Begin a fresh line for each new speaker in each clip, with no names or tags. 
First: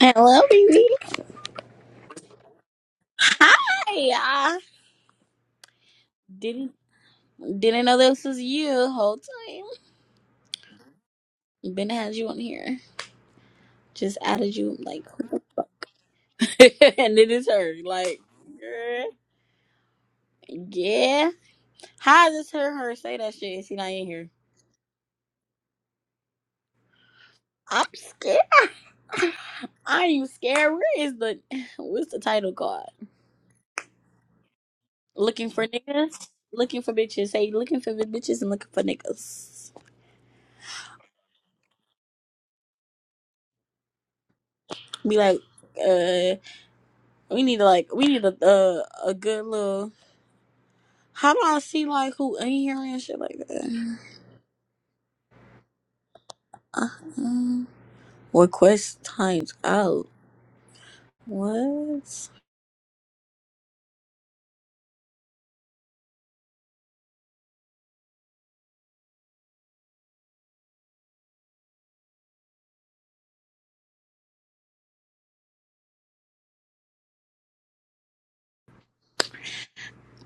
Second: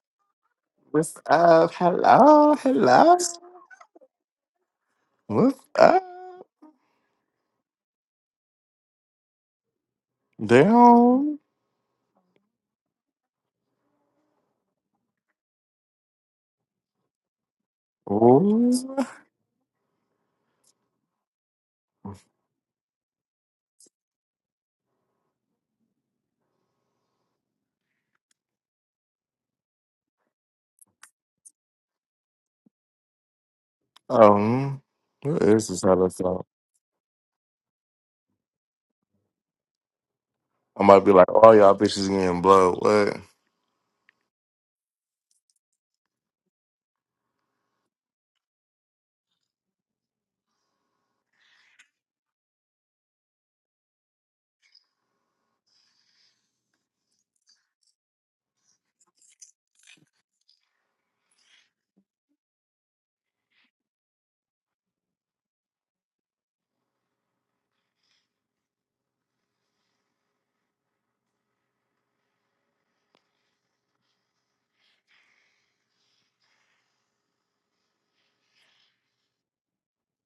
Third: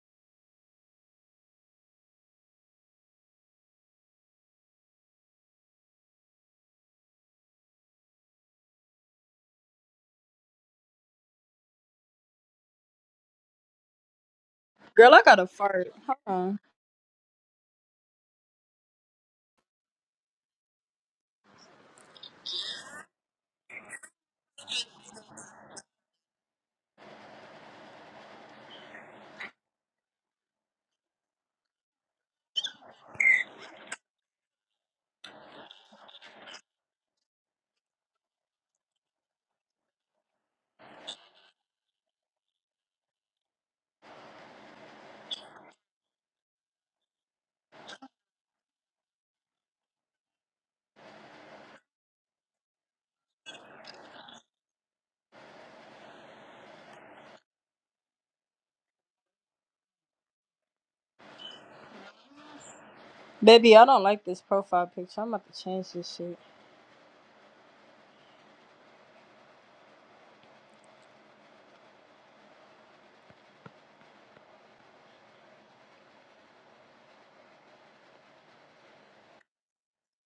Hello, baby.
What's up? Hello, hello.
Hi. Uh,
What's up?
didn't didn't know this was you the whole time.
Down.
Been had you on here. Just added you like,
Girl, I got to fart. Hold on.
and it is her. Like,
Ooh.
girl. yeah. How is this her? Her say that shit. and She not in here. I'm scared. Are you scared? Where is the what's the title called?
Um, what
Looking for
is this other
niggas.
song?
Looking for bitches. Say looking for bitches and looking for niggas.
I'm about to be like, all y'all bitches getting blood. What?
Be like, uh, we need to like we need a uh, a good little. How do I see like who in here and shit like that? Uh-huh. Request times out. What?
Baby, I don't like this profile picture. I'm about to change this shit.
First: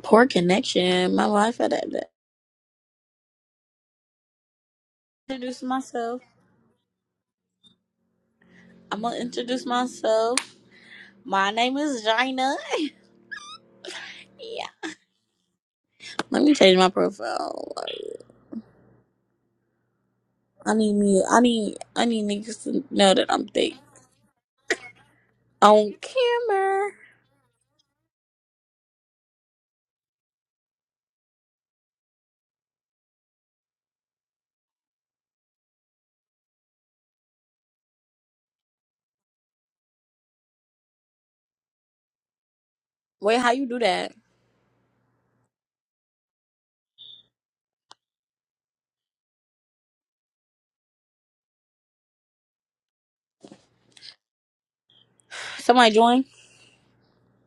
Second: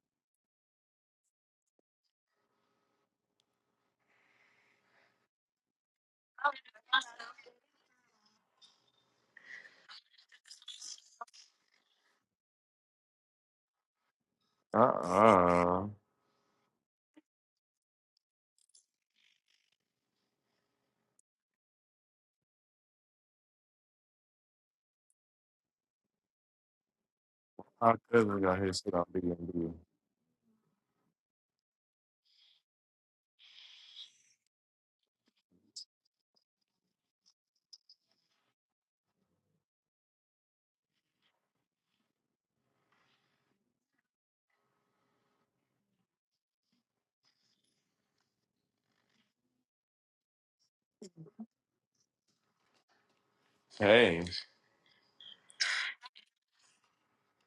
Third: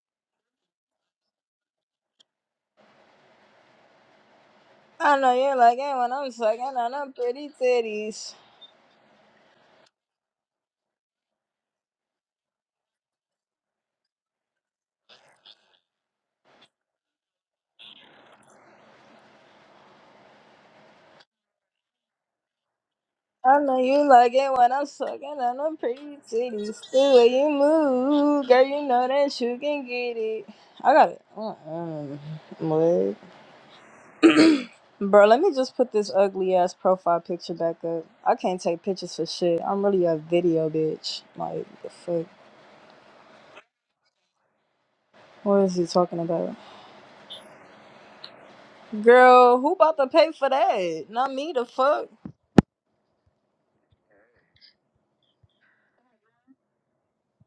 Poor connection. My life at that. that.
I know you
Introduce
like it when
myself.
I'm sucking on them pretty titties.
I'm gonna introduce myself. My name is Gina. Yeah.
Uh uh
Let me change my profile. Like, I need me. I need. I need niggas to know that I'm
I
thick
know you like it when I'm sucking on them
on
pretty titties.
camera.
The way you
How could we
move,
got
girl,
here
you
shit on
know that you
BNB?
can get it. I got it. Mm-mm. What? Bro, let me just put this ugly ass profile picture back up. I can't take pictures for shit. I'm really a video bitch. Like, the fuck?
Wait, how you do that?
What is he talking about? Girl, who about to pay for that? Not me, the fuck.
Hey.
Somebody join.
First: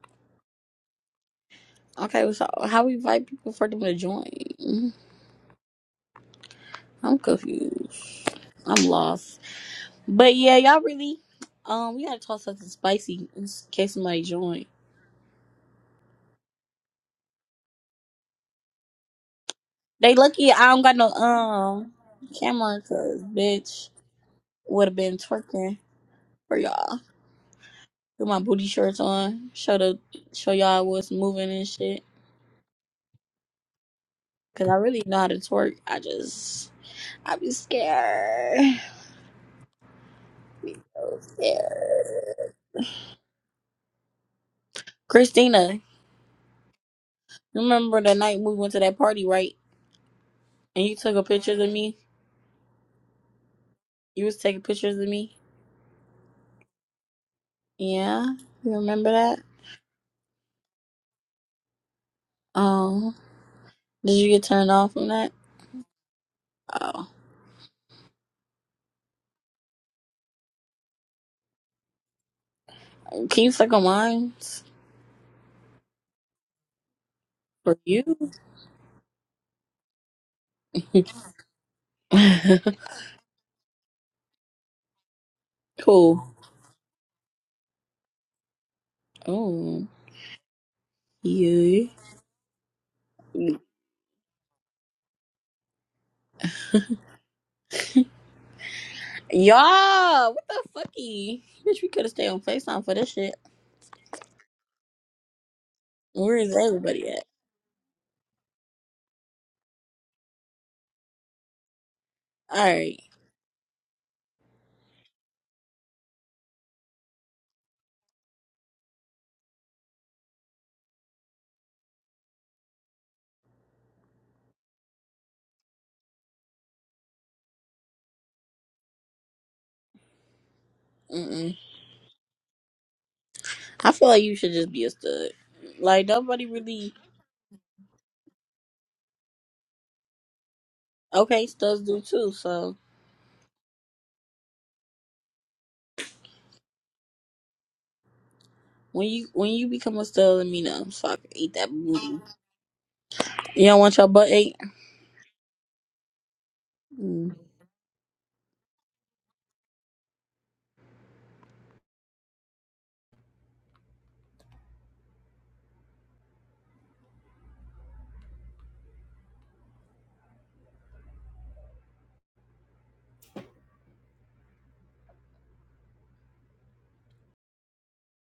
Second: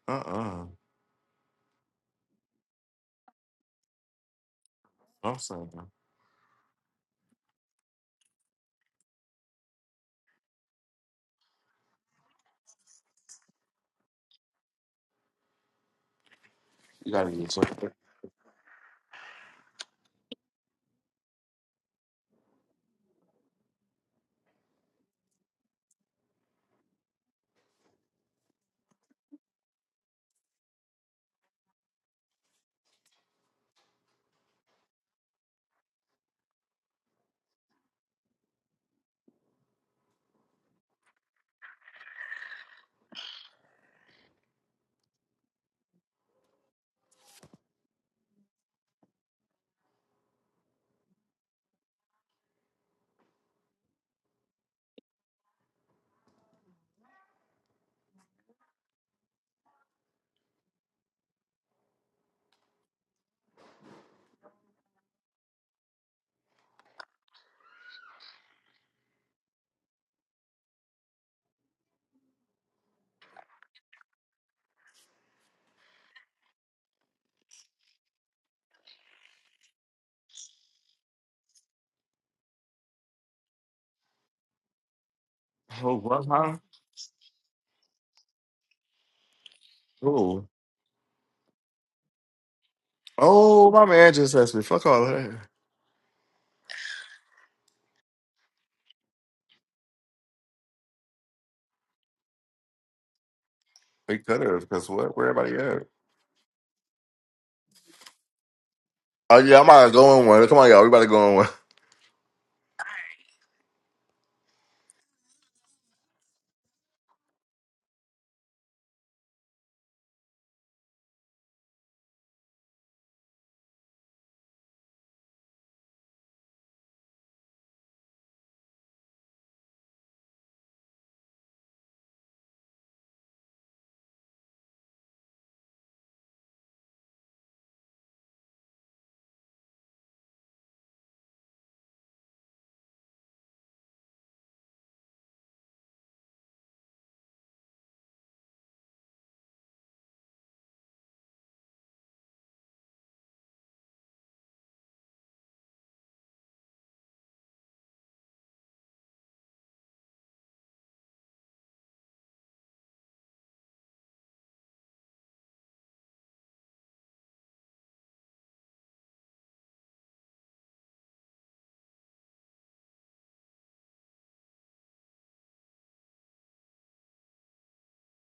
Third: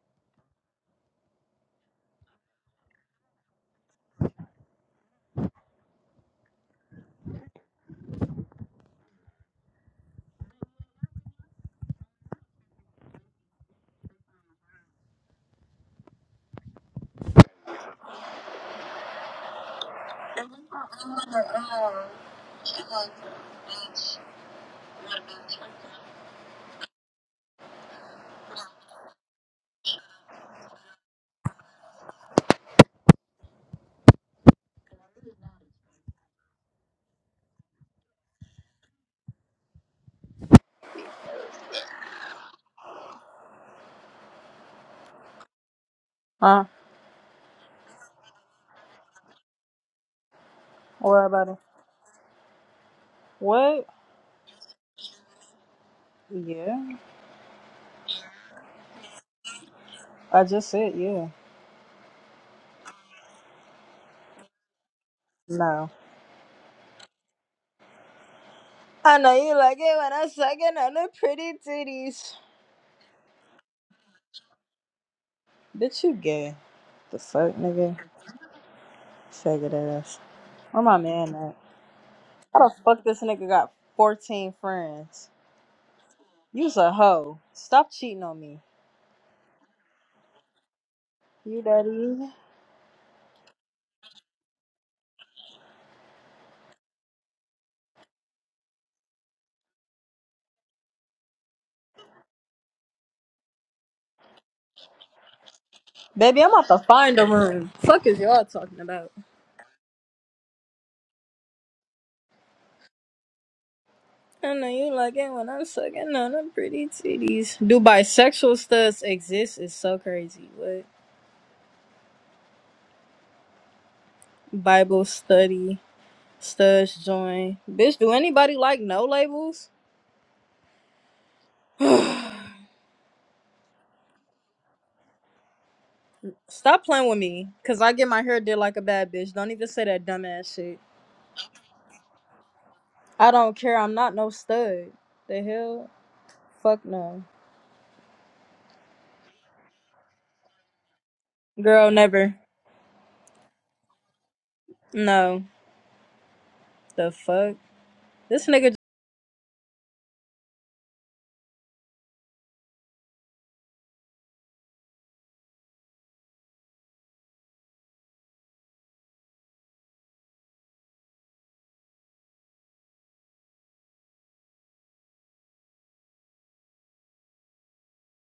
Uh uh-uh. uh.
Okay, so how we invite people for them to join?
i am saying.
I'm confused. I'm lost. But yeah, y'all really, um, we gotta toss something spicy in s- case somebody join.
You gotta get checked.
They lucky I don't got no um camera, cause bitch would have been twerking for y'all. Put my booty shorts on, show the show y'all what's moving and shit. Cause I really know how to twerk. I just I be scared. Be so scared. Christina,
Huh?
you remember the night we went to that party, right? And you took
What
a
about it?
pictures of me.
What?
You was taking pictures of me.
Yeah.
Yeah, you remember that?
I just said yeah.
Oh, did you get turned off from that?
No.
Oh,
I know you like it when I'm sucking on the pretty titties.
can you click on mine
Bitch, you gay. The fuck,
for
nigga?
you?
Faggot ass. Where my man at? How the fuck this nigga got 14 friends?
Oh, what,
cool.
huh?
You's a hoe. Stop cheating on me.
Oh,
Ooh.
You
you.
daddy.
Oh, my man just asked me. Fuck all that.
Y'all, what the fucky? Bitch, we could have stayed on Facetime for this shit.
We could have, because what? Where everybody at?
Where
Baby, I'm
is
about to
everybody
find
at?
a room. Fuck is y'all talking about?
Oh, yeah, I'm about to go in one. Come on, y'all. We about to go in one.
All right.
I know you like it when I'm sucking on them pretty titties. Do bisexual studs exist? Is so crazy. What Bible study studs join? Bitch, do anybody like no labels?
Mm-mm. I feel like you should just be a stud. Like nobody
Stop
really.
playing with me, cause I get my hair did like a bad bitch. Don't even say that dumbass shit.
Okay, studs do too. So
I don't care. I'm not no stud. The hell? Fuck no.
when you when you become a stud, let me know so I can eat that
Girl,
booty.
never.
You don't want your butt ate.
No. The fuck? This nigga